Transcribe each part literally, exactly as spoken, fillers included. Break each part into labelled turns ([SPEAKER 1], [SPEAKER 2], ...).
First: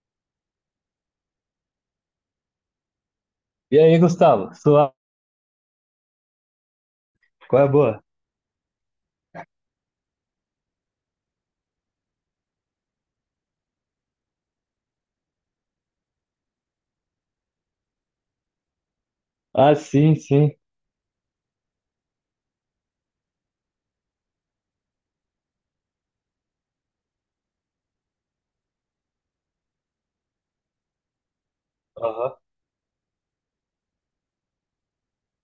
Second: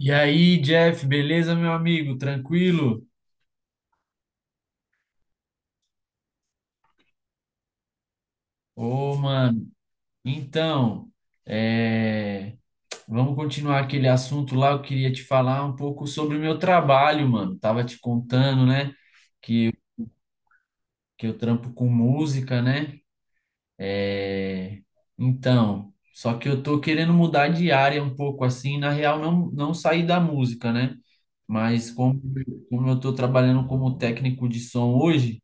[SPEAKER 1] E aí, Jeff, beleza, meu amigo? Tranquilo?
[SPEAKER 2] E aí, Gustavo? Sua... qual é a boa?
[SPEAKER 1] Ô, mano, então, é, vamos continuar aquele assunto lá. Eu queria te falar um pouco sobre o meu trabalho, mano. Tava te contando, né,
[SPEAKER 2] Ah, sim, sim.
[SPEAKER 1] que eu trampo com música, né? É, Então, só que eu tô querendo mudar de área um pouco assim, na real, não, não sair da música, né? Mas como,
[SPEAKER 2] Aham,
[SPEAKER 1] como eu tô trabalhando como técnico de som hoje,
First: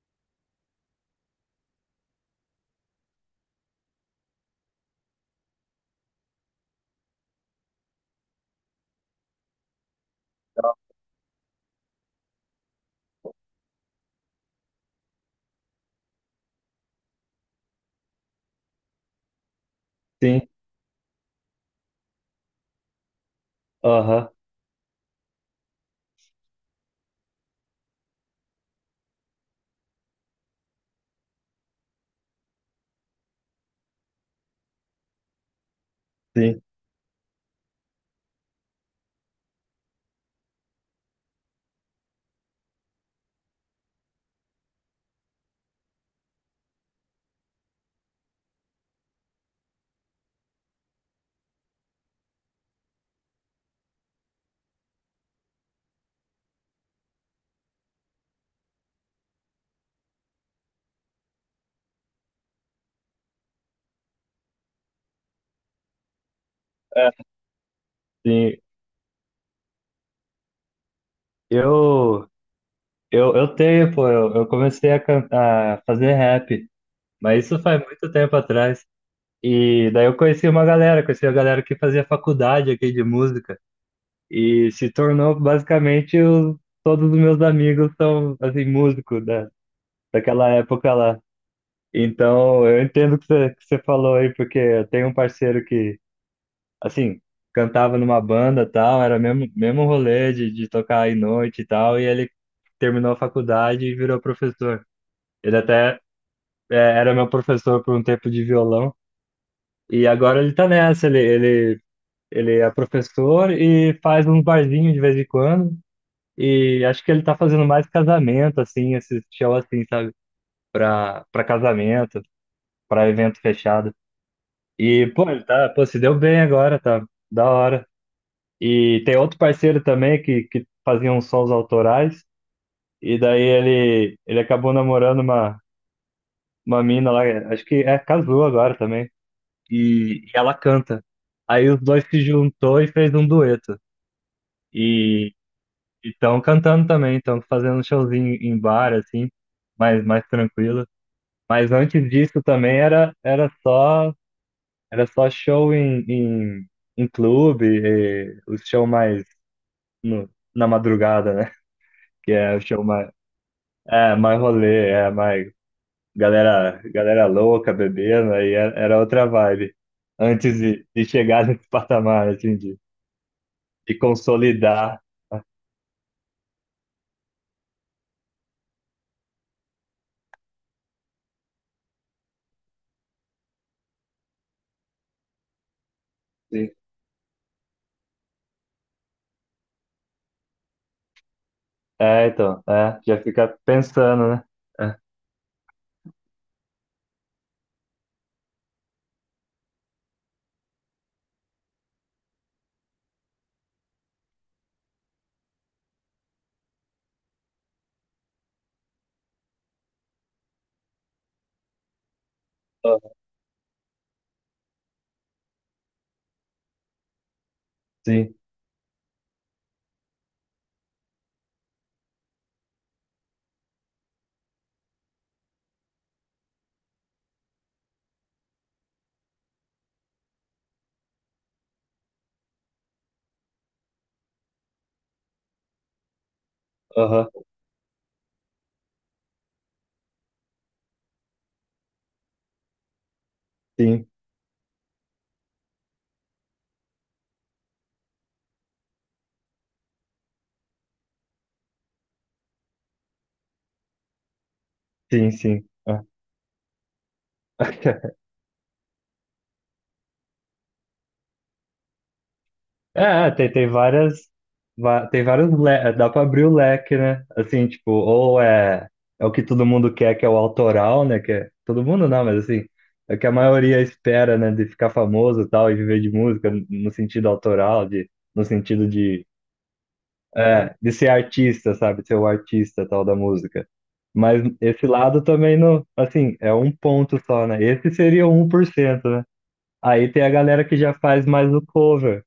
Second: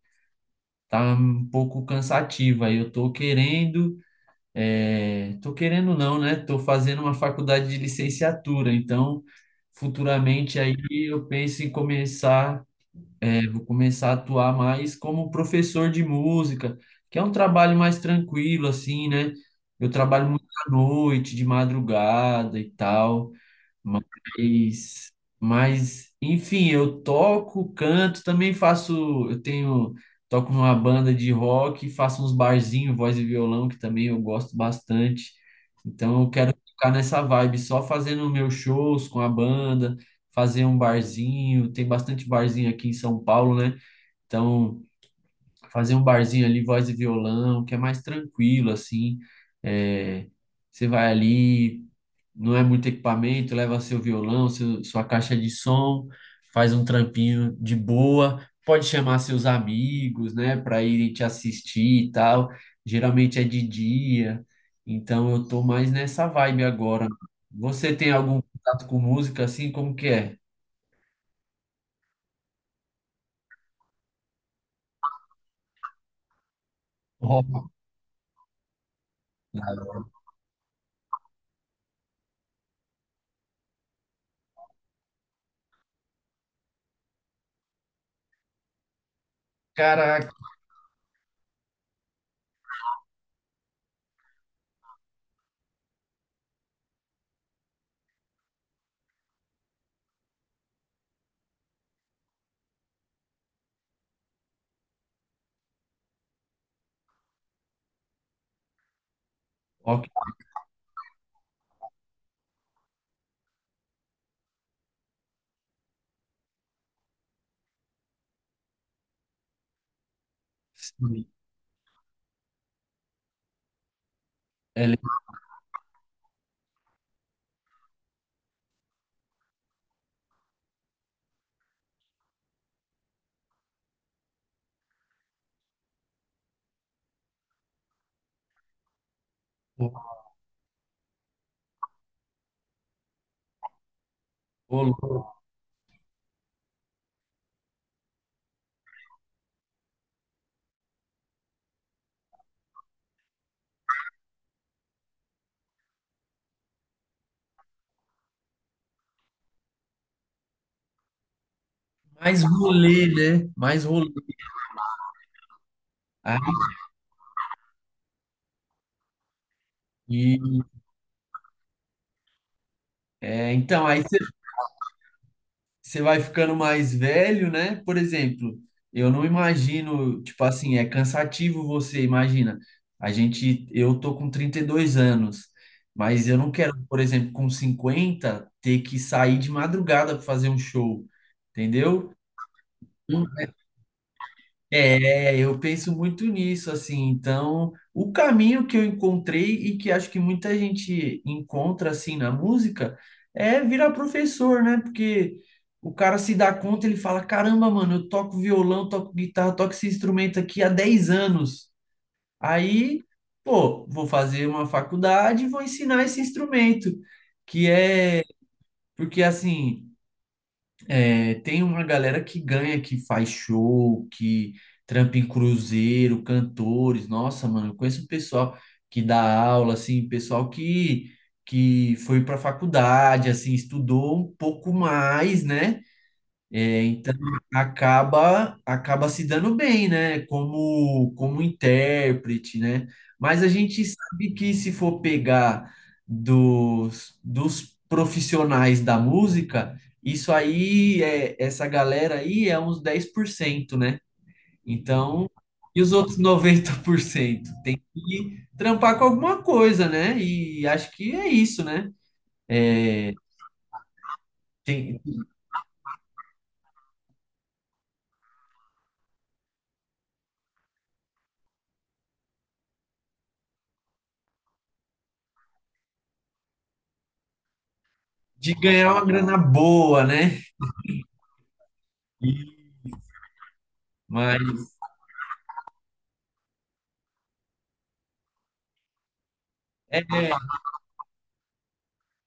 [SPEAKER 1] tá um pouco cansativo. Aí eu tô querendo. É, tô querendo não, né? Tô fazendo uma faculdade de licenciatura, então futuramente aí eu penso em começar, é, vou começar a atuar mais como professor de música, que é um trabalho mais tranquilo assim, né? Eu trabalho muito
[SPEAKER 2] sim.
[SPEAKER 1] à noite, de madrugada e tal.
[SPEAKER 2] Aham,
[SPEAKER 1] Mas, mas, enfim, eu toco, canto, também faço, eu tenho, toco numa banda de rock, faço uns barzinhos, voz e violão, que também eu gosto bastante. Então eu quero
[SPEAKER 2] sim.
[SPEAKER 1] ficar nessa vibe, só fazendo meus shows com a banda, fazer um barzinho, tem bastante barzinho aqui em São Paulo, né? Então fazer um barzinho ali, voz e violão, que é mais tranquilo, assim. É, você vai ali, não é muito equipamento, leva seu violão, seu- sua caixa de som, faz um trampinho de boa, pode chamar seus amigos, né, para irem te assistir e tal. Geralmente é de dia, então eu tô mais nessa vibe agora.
[SPEAKER 2] É,
[SPEAKER 1] Você tem algum
[SPEAKER 2] sim.
[SPEAKER 1] contato com música assim? Como que é?
[SPEAKER 2] Eu, eu, eu tenho, pô. Eu, eu comecei a, can- a fazer rap, mas isso
[SPEAKER 1] Rock.
[SPEAKER 2] faz muito tempo atrás. E daí eu conheci uma galera, conheci a galera que fazia faculdade aqui de música. E se tornou basicamente os, todos os meus amigos são, assim, músicos da,
[SPEAKER 1] Caraca,
[SPEAKER 2] daquela época lá. Então, eu entendo o que você, que você falou aí, porque eu tenho um parceiro que, assim, cantava numa banda e tal, era mesmo mesmo rolê de, de tocar aí noite e tal, e ele terminou a faculdade e virou professor. Ele até é, era meu professor por um tempo de violão,
[SPEAKER 1] rock.
[SPEAKER 2] e agora ele tá nessa, ele, ele, ele é professor e faz uns barzinhos de vez em quando, e acho que ele tá fazendo mais casamento, assim, esse show assim, sabe, pra, pra casamento, pra evento fechado.
[SPEAKER 1] É,
[SPEAKER 2] E, pô, ele tá, pô, se deu bem agora, tá da hora. E tem outro parceiro também que, que fazia uns sons autorais, e daí ele, ele acabou namorando uma, uma mina lá, acho que é, casou agora também, e, e ela canta. Aí os dois se juntou e fez um dueto.
[SPEAKER 1] ô,
[SPEAKER 2] E estão cantando também, estão fazendo um showzinho em bar, assim, mais, mais tranquilo. Mas antes disso também era, era só, era só show em, em, em clube, e o show mais no, na madrugada, né? Que
[SPEAKER 1] mais
[SPEAKER 2] é o show
[SPEAKER 1] rolê,
[SPEAKER 2] mais
[SPEAKER 1] né? Mais rolê.
[SPEAKER 2] é, mais rolê, é, mais
[SPEAKER 1] Aí,
[SPEAKER 2] galera, galera louca bebendo, aí era era outra vibe. Antes
[SPEAKER 1] e,
[SPEAKER 2] de, de chegar nesse patamar, assim, de,
[SPEAKER 1] é, então,
[SPEAKER 2] de
[SPEAKER 1] aí você
[SPEAKER 2] consolidar.
[SPEAKER 1] você vai ficando mais velho, né? Por exemplo, eu não imagino, tipo assim, é cansativo você, imagina. A gente, eu tô com trinta e dois anos, mas eu não
[SPEAKER 2] Sim.
[SPEAKER 1] quero, por exemplo, com cinquenta ter que sair de madrugada para fazer um show, entendeu?
[SPEAKER 2] É, então, é, já fica pensando, né? É.
[SPEAKER 1] É, eu penso muito nisso, assim. Então, o caminho que eu encontrei e que acho que muita gente encontra, assim, na música, é virar professor, né? Porque o cara se dá conta, ele fala: caramba, mano, eu toco violão, toco guitarra, toco esse instrumento aqui há dez anos. Aí,
[SPEAKER 2] Aham,
[SPEAKER 1] pô, vou fazer uma faculdade e vou ensinar esse instrumento, que é.
[SPEAKER 2] sim,
[SPEAKER 1] Porque, assim. É, tem uma galera que ganha, que faz show, que trampa em cruzeiro, cantores. Nossa, mano, eu conheço um pessoal que dá aula, assim, pessoal que, que foi para faculdade, assim, estudou um pouco mais, né? É, então
[SPEAKER 2] aham,
[SPEAKER 1] acaba acaba se dando bem, né? Como como intérprete, né? Mas a gente
[SPEAKER 2] sim,
[SPEAKER 1] sabe que se for pegar dos, dos profissionais da música, isso aí é essa galera aí é uns dez por cento né? Então,
[SPEAKER 2] sim, sim,
[SPEAKER 1] e os
[SPEAKER 2] é.
[SPEAKER 1] outros noventa por cento tem que trampar com alguma coisa, né? E acho que é isso, né?
[SPEAKER 2] É,
[SPEAKER 1] É,
[SPEAKER 2] é, tem, tem várias,
[SPEAKER 1] tem
[SPEAKER 2] va- tem vários, le- dá pra abrir o leque, né? Assim, tipo, ou é, é o que todo mundo quer, que é o autoral, né? Que é, todo mundo não, mas assim, é o que a maioria espera, né? De ficar famoso e tal, e viver de música no sentido autoral, de, no
[SPEAKER 1] de
[SPEAKER 2] sentido
[SPEAKER 1] ganhar uma
[SPEAKER 2] de,
[SPEAKER 1] grana boa, né?
[SPEAKER 2] é, de ser artista, sabe? Ser o
[SPEAKER 1] E-
[SPEAKER 2] artista tal da música. Mas
[SPEAKER 1] mas
[SPEAKER 2] esse lado também não, assim, é um ponto só, né? Esse seria o um por cento, né?
[SPEAKER 1] é,
[SPEAKER 2] Aí tem a galera que já faz mais o cover,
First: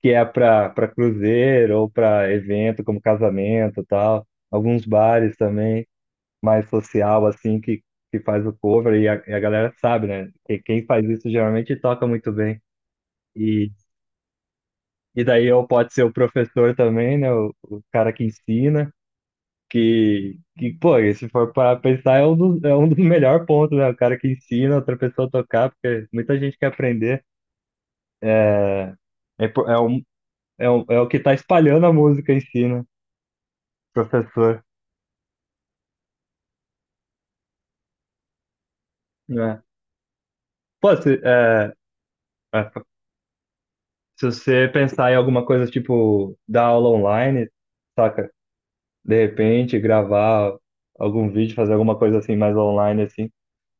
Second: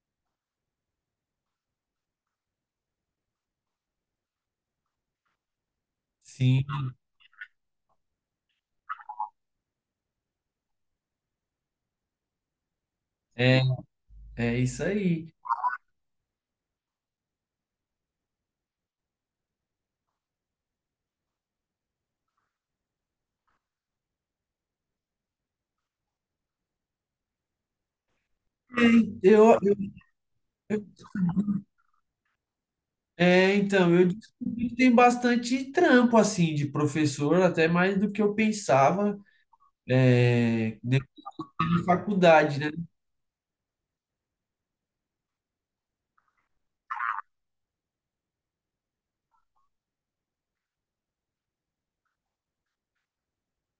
[SPEAKER 2] que é para para cruzeiro ou para evento como casamento e tal, alguns bares também
[SPEAKER 1] sim,
[SPEAKER 2] mais social assim que que faz o cover e a, e a galera sabe, né? Que quem faz isso geralmente toca muito bem.
[SPEAKER 1] é,
[SPEAKER 2] E
[SPEAKER 1] é isso
[SPEAKER 2] e
[SPEAKER 1] aí.
[SPEAKER 2] daí eu pode ser o professor também, né? O, o cara que ensina que que pô, se for para pensar é um dos, é um dos melhores pontos, né? O cara que ensina outra pessoa a tocar, porque muita gente quer aprender.
[SPEAKER 1] É,
[SPEAKER 2] É,
[SPEAKER 1] eu,
[SPEAKER 2] po-
[SPEAKER 1] eu-
[SPEAKER 2] é, um, é, um, é o que tá espalhando a música em si, né?
[SPEAKER 1] é, então, eu
[SPEAKER 2] Professor.
[SPEAKER 1] descobri que tem bastante trampo, assim, de professor, até mais do que eu pensava, é, depois
[SPEAKER 2] Pode, é,
[SPEAKER 1] da faculdade,
[SPEAKER 2] é,
[SPEAKER 1] né?
[SPEAKER 2] se você pensar em alguma coisa tipo dar aula online, saca? De repente, gravar algum vídeo, fazer alguma coisa assim mais online, assim.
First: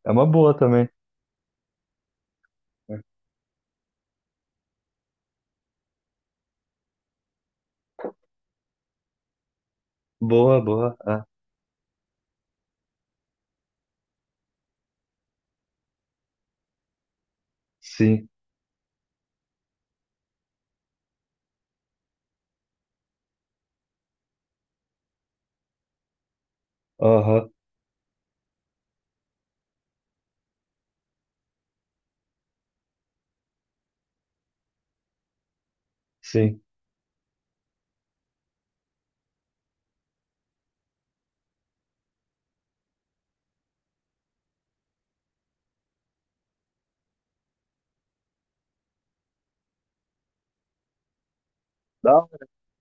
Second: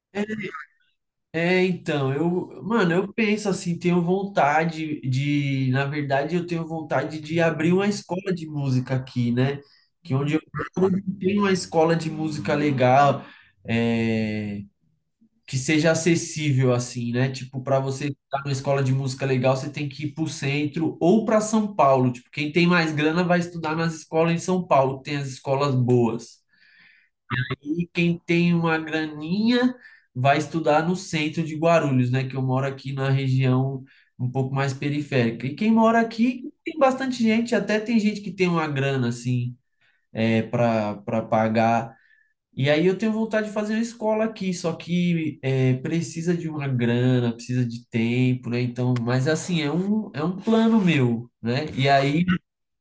[SPEAKER 2] É uma boa também.
[SPEAKER 1] É, então, eu, mano, eu penso assim, tenho vontade de, na verdade, eu tenho vontade de abrir uma escola de música aqui, né? Que é onde eu
[SPEAKER 2] Boa,
[SPEAKER 1] moro
[SPEAKER 2] boa. Ah,
[SPEAKER 1] tem uma escola de música legal, é, que seja acessível assim, né? Tipo, para você
[SPEAKER 2] sim.
[SPEAKER 1] estar numa escola de música legal, você tem que ir para o centro ou para São Paulo. Tipo, quem tem mais grana vai estudar nas escolas em São Paulo, que tem as escolas boas.
[SPEAKER 2] Aham,
[SPEAKER 1] E quem tem uma graninha vai estudar no centro de Guarulhos, né? Que eu moro aqui na região um pouco mais periférica. E quem mora aqui
[SPEAKER 2] sim.
[SPEAKER 1] tem bastante gente, até tem gente que tem uma grana assim, é, para para pagar e aí eu tenho vontade de fazer uma escola aqui, só que é, precisa de uma grana, precisa de tempo, né? Então, mas assim, é um, é um plano meu, né? E
[SPEAKER 2] Dá
[SPEAKER 1] aí,
[SPEAKER 2] uma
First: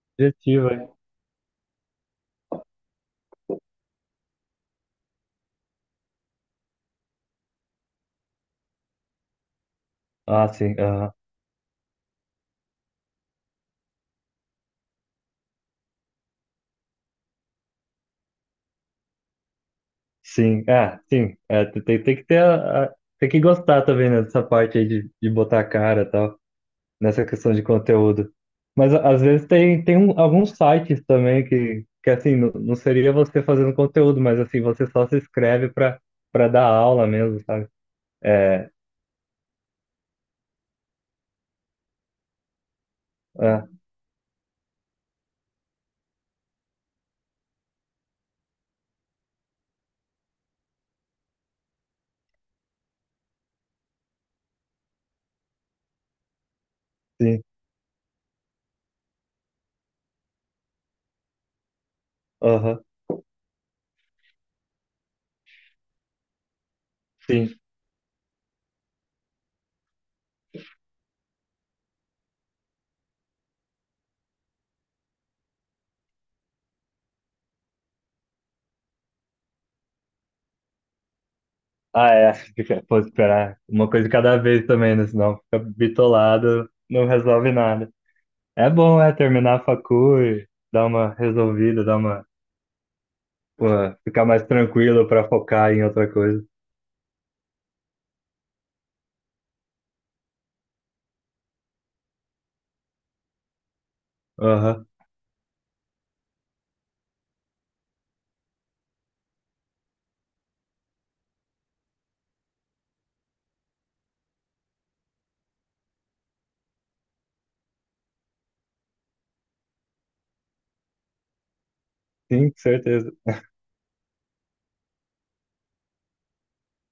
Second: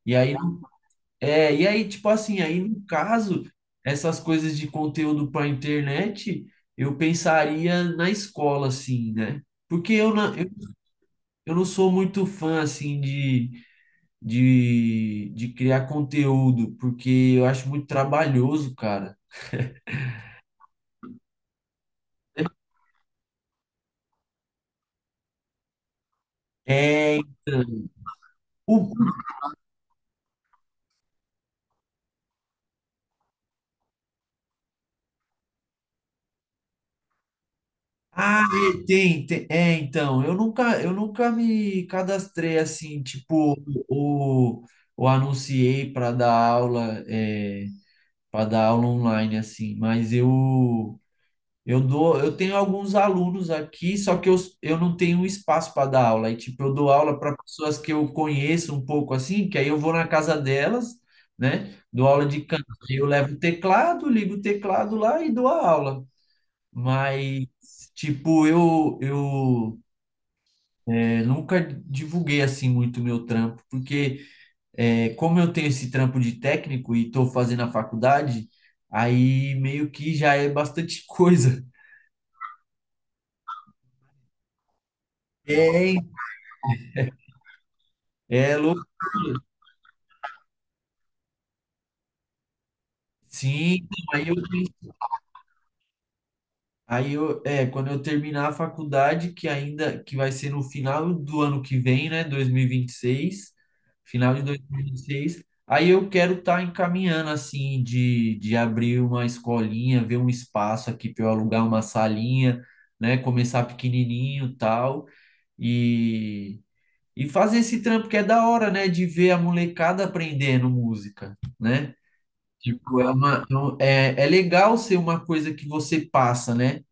[SPEAKER 1] e aí,
[SPEAKER 2] objetiva, hein?
[SPEAKER 1] é, e aí, tipo assim, aí no caso, essas coisas de conteúdo para internet, eu pensaria na escola, assim, né? Porque eu não,
[SPEAKER 2] Ah,
[SPEAKER 1] eu,
[SPEAKER 2] sim. Aham.
[SPEAKER 1] eu não sou muito fã, assim, de, de, de criar conteúdo, porque eu acho muito trabalhoso, cara.
[SPEAKER 2] Sim. É, sim. É, tem, tem tem que ter a, a- tem que gostar também, né, dessa parte aí de, de botar a cara e tal,
[SPEAKER 1] É,
[SPEAKER 2] nessa questão de
[SPEAKER 1] então,
[SPEAKER 2] conteúdo. Mas
[SPEAKER 1] o
[SPEAKER 2] a- às vezes tem, tem um- alguns sites também que, que assim, não, não seria você fazendo conteúdo, mas assim, você só se inscreve para para dar aula mesmo, sabe?
[SPEAKER 1] Ah,
[SPEAKER 2] É,
[SPEAKER 1] é, tem, tem. É, então, eu nunca, eu nunca me cadastrei assim, tipo,
[SPEAKER 2] é,
[SPEAKER 1] ou, ou anunciei para dar aula, é, para dar aula online assim, mas eu eu dou, eu tenho alguns alunos aqui, só que eu, eu não tenho espaço para dar aula. E tipo, eu dou aula para
[SPEAKER 2] sim,
[SPEAKER 1] pessoas que eu conheço um pouco assim, que aí eu vou na casa delas, né? Dou aula de canto.
[SPEAKER 2] aham,
[SPEAKER 1] Aí eu levo o teclado, ligo o teclado lá e dou a aula. Mas,
[SPEAKER 2] sim.
[SPEAKER 1] tipo, eu, eu é, nunca divulguei assim muito o meu trampo, porque é, como eu tenho esse trampo de técnico e estou fazendo a faculdade, aí meio que já é bastante coisa.
[SPEAKER 2] Ah, é, fica- pô, esperar uma coisa de cada vez também, né? Senão
[SPEAKER 1] É,
[SPEAKER 2] fica
[SPEAKER 1] hein?
[SPEAKER 2] bitolado, não resolve nada.
[SPEAKER 1] É
[SPEAKER 2] É
[SPEAKER 1] louco.
[SPEAKER 2] bom, é, terminar a facu e dar uma resolvida, dar uma, pô,
[SPEAKER 1] Sim, então,
[SPEAKER 2] ficar
[SPEAKER 1] aí eu
[SPEAKER 2] mais tranquilo para focar em outra coisa.
[SPEAKER 1] Aí eu, é, quando eu terminar a faculdade, que ainda que vai ser no final do ano que vem, né, dois mil e e vinte e seis final de dois mil
[SPEAKER 2] Aham,
[SPEAKER 1] e e vinte e seis aí eu quero estar encaminhando assim de, de abrir uma escolinha, ver um espaço aqui para eu alugar uma salinha, né, começar pequenininho, tal, e e fazer esse trampo que é da hora, né, de ver a molecada aprendendo música, né?
[SPEAKER 2] sim,
[SPEAKER 1] Tipo, é
[SPEAKER 2] certeza.
[SPEAKER 1] uma, é, um- é é legal ser uma coisa que você passa, né?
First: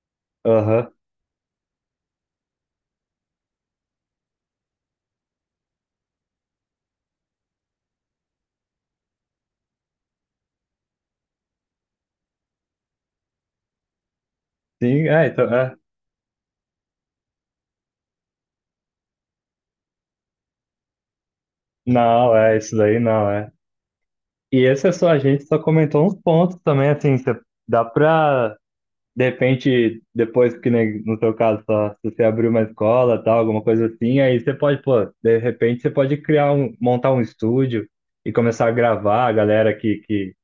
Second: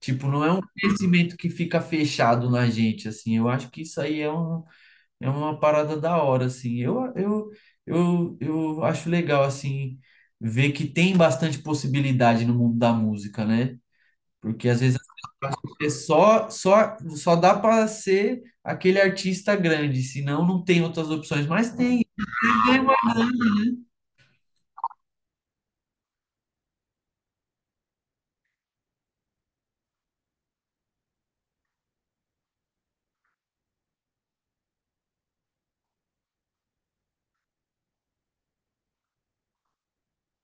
[SPEAKER 1] Tipo, não é um
[SPEAKER 2] Aham.
[SPEAKER 1] conhecimento que fica fechado na gente, assim. Eu acho que isso aí é, um, é uma parada da hora, assim. Eu, eu, eu, eu acho legal, assim, ver que tem bastante possibilidade no mundo da música, né? Porque às vezes
[SPEAKER 2] Sim, é, então, é.
[SPEAKER 1] é só, só, só dá para ser aquele artista grande, senão não tem outras opções, mas tem.
[SPEAKER 2] Não, é, isso daí não, é. E esse é só, a gente só comentou uns pontos também, assim, cê- dá pra, de repente, depois que, nem no seu caso, só, se você abrir uma escola, tal, alguma coisa assim, aí você pode, pô, de repente você pode criar um, montar um estúdio e começar a gravar a galera que, que,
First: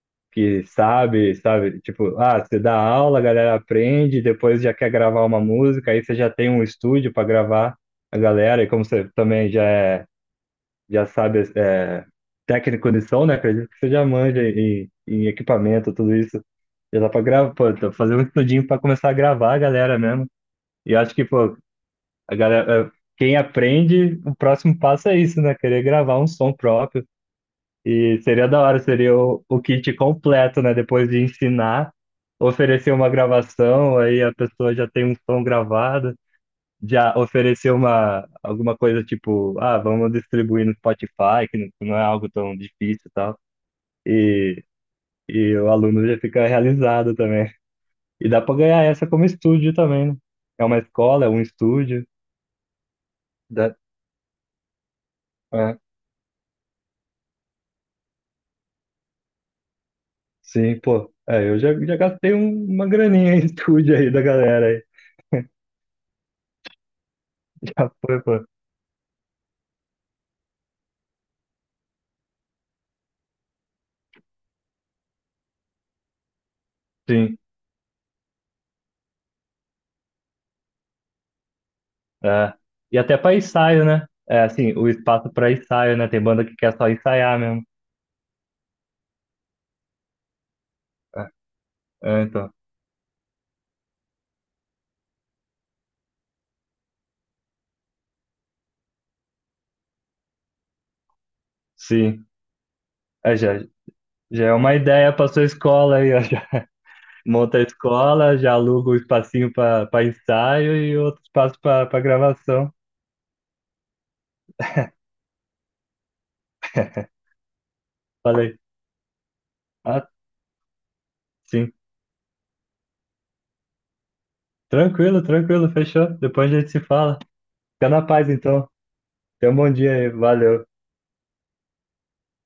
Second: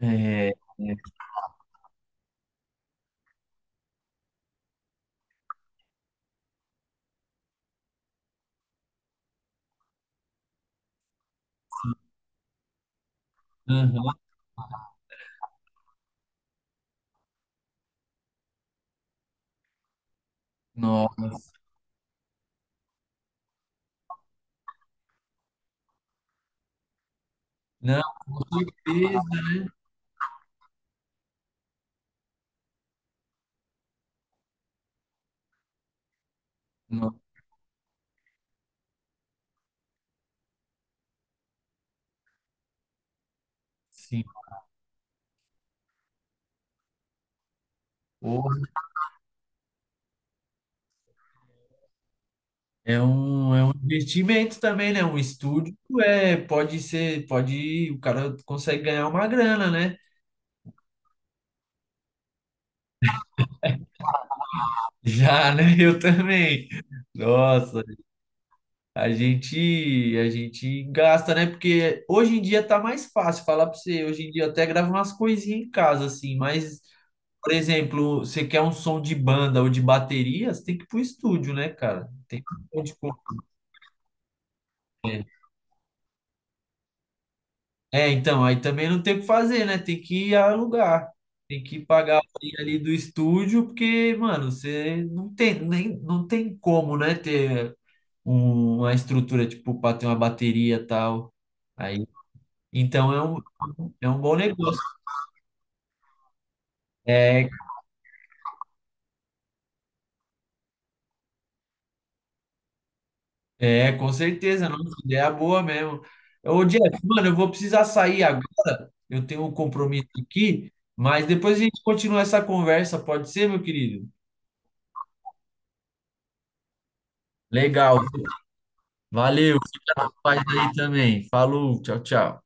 [SPEAKER 1] É, é.
[SPEAKER 2] que sabe, sabe? Tipo, ah, você dá aula, a galera aprende, depois já quer gravar uma música, aí você já tem um estúdio pra gravar a galera, e como você também já é já sabe é, técnico de som, né? Acredito que você já
[SPEAKER 1] Aham.
[SPEAKER 2] manja em, em equipamento, tudo isso. Já dá pra gravar, pô, tá fazer um estudinho pra começar a gravar a galera mesmo. E eu acho que,
[SPEAKER 1] Nossa.
[SPEAKER 2] pô, a galera, é, quem aprende, o próximo passo é isso, né? Querer gravar um som próprio.
[SPEAKER 1] Não,
[SPEAKER 2] E
[SPEAKER 1] com
[SPEAKER 2] seria da hora, seria
[SPEAKER 1] certeza,
[SPEAKER 2] o, o
[SPEAKER 1] né?
[SPEAKER 2] kit completo, né? Depois de ensinar, oferecer uma gravação, aí a pessoa já tem um som gravado já
[SPEAKER 1] Não,
[SPEAKER 2] oferecer uma, alguma coisa tipo, ah, vamos distribuir no Spotify, que não, que não é algo tão difícil e tal.
[SPEAKER 1] sim.
[SPEAKER 2] E, e o aluno já fica realizado também. E dá para ganhar essa como estúdio também, né? É uma escola, é um estúdio.
[SPEAKER 1] É um, é um
[SPEAKER 2] Dá,
[SPEAKER 1] investimento também, né? Um estúdio
[SPEAKER 2] é,
[SPEAKER 1] é, pode ser, pode, o cara consegue ganhar uma grana, né?
[SPEAKER 2] sim, pô. É, eu já, já gastei um- uma graninha em estúdio aí da galera aí.
[SPEAKER 1] Já, né? Eu também. Nossa,
[SPEAKER 2] Já foi, pô.
[SPEAKER 1] a gente, a gente gasta, né? Porque hoje em dia tá mais fácil falar pra você. Hoje em dia eu até gravo umas coisinhas em casa, assim, mas,
[SPEAKER 2] Sim.
[SPEAKER 1] por exemplo, você quer um som de banda ou de bateria, você tem que ir pro estúdio, né, cara? Tem
[SPEAKER 2] É. E até para ensaio, né? É, assim, o espaço para ensaio, né? Tem banda que quer só ensaiar mesmo.
[SPEAKER 1] é, então, aí também não tem o que fazer, né? Tem que alugar.
[SPEAKER 2] É,
[SPEAKER 1] Tem que pagar a
[SPEAKER 2] é, então.
[SPEAKER 1] horinha ali do estúdio, porque, mano, você não tem, nem, não tem como, né, ter um- uma estrutura, tipo, para ter uma bateria e tal. Aí,
[SPEAKER 2] Sim.
[SPEAKER 1] então é
[SPEAKER 2] É,
[SPEAKER 1] um,
[SPEAKER 2] já,
[SPEAKER 1] é um bom
[SPEAKER 2] já é uma
[SPEAKER 1] negócio.
[SPEAKER 2] ideia para sua escola aí, ó. Já
[SPEAKER 1] É,
[SPEAKER 2] monta a escola, já aluga um espacinho para ensaio e outro espaço para gravação.
[SPEAKER 1] é, com certeza, não, ideia é boa mesmo. Ô, Jeff, mano, eu vou precisar sair
[SPEAKER 2] Falei,
[SPEAKER 1] agora. Eu tenho um compromisso
[SPEAKER 2] ah,
[SPEAKER 1] aqui, mas depois a
[SPEAKER 2] sim.
[SPEAKER 1] gente continua essa conversa, pode ser, meu querido?
[SPEAKER 2] Tranquilo, tranquilo, fechou. Depois a gente se fala. Fica
[SPEAKER 1] Legal.
[SPEAKER 2] na paz então. Tenha um
[SPEAKER 1] Valeu,
[SPEAKER 2] bom dia
[SPEAKER 1] fica
[SPEAKER 2] aí,
[SPEAKER 1] na paz
[SPEAKER 2] valeu.
[SPEAKER 1] aí também. Falou, tchau, tchau.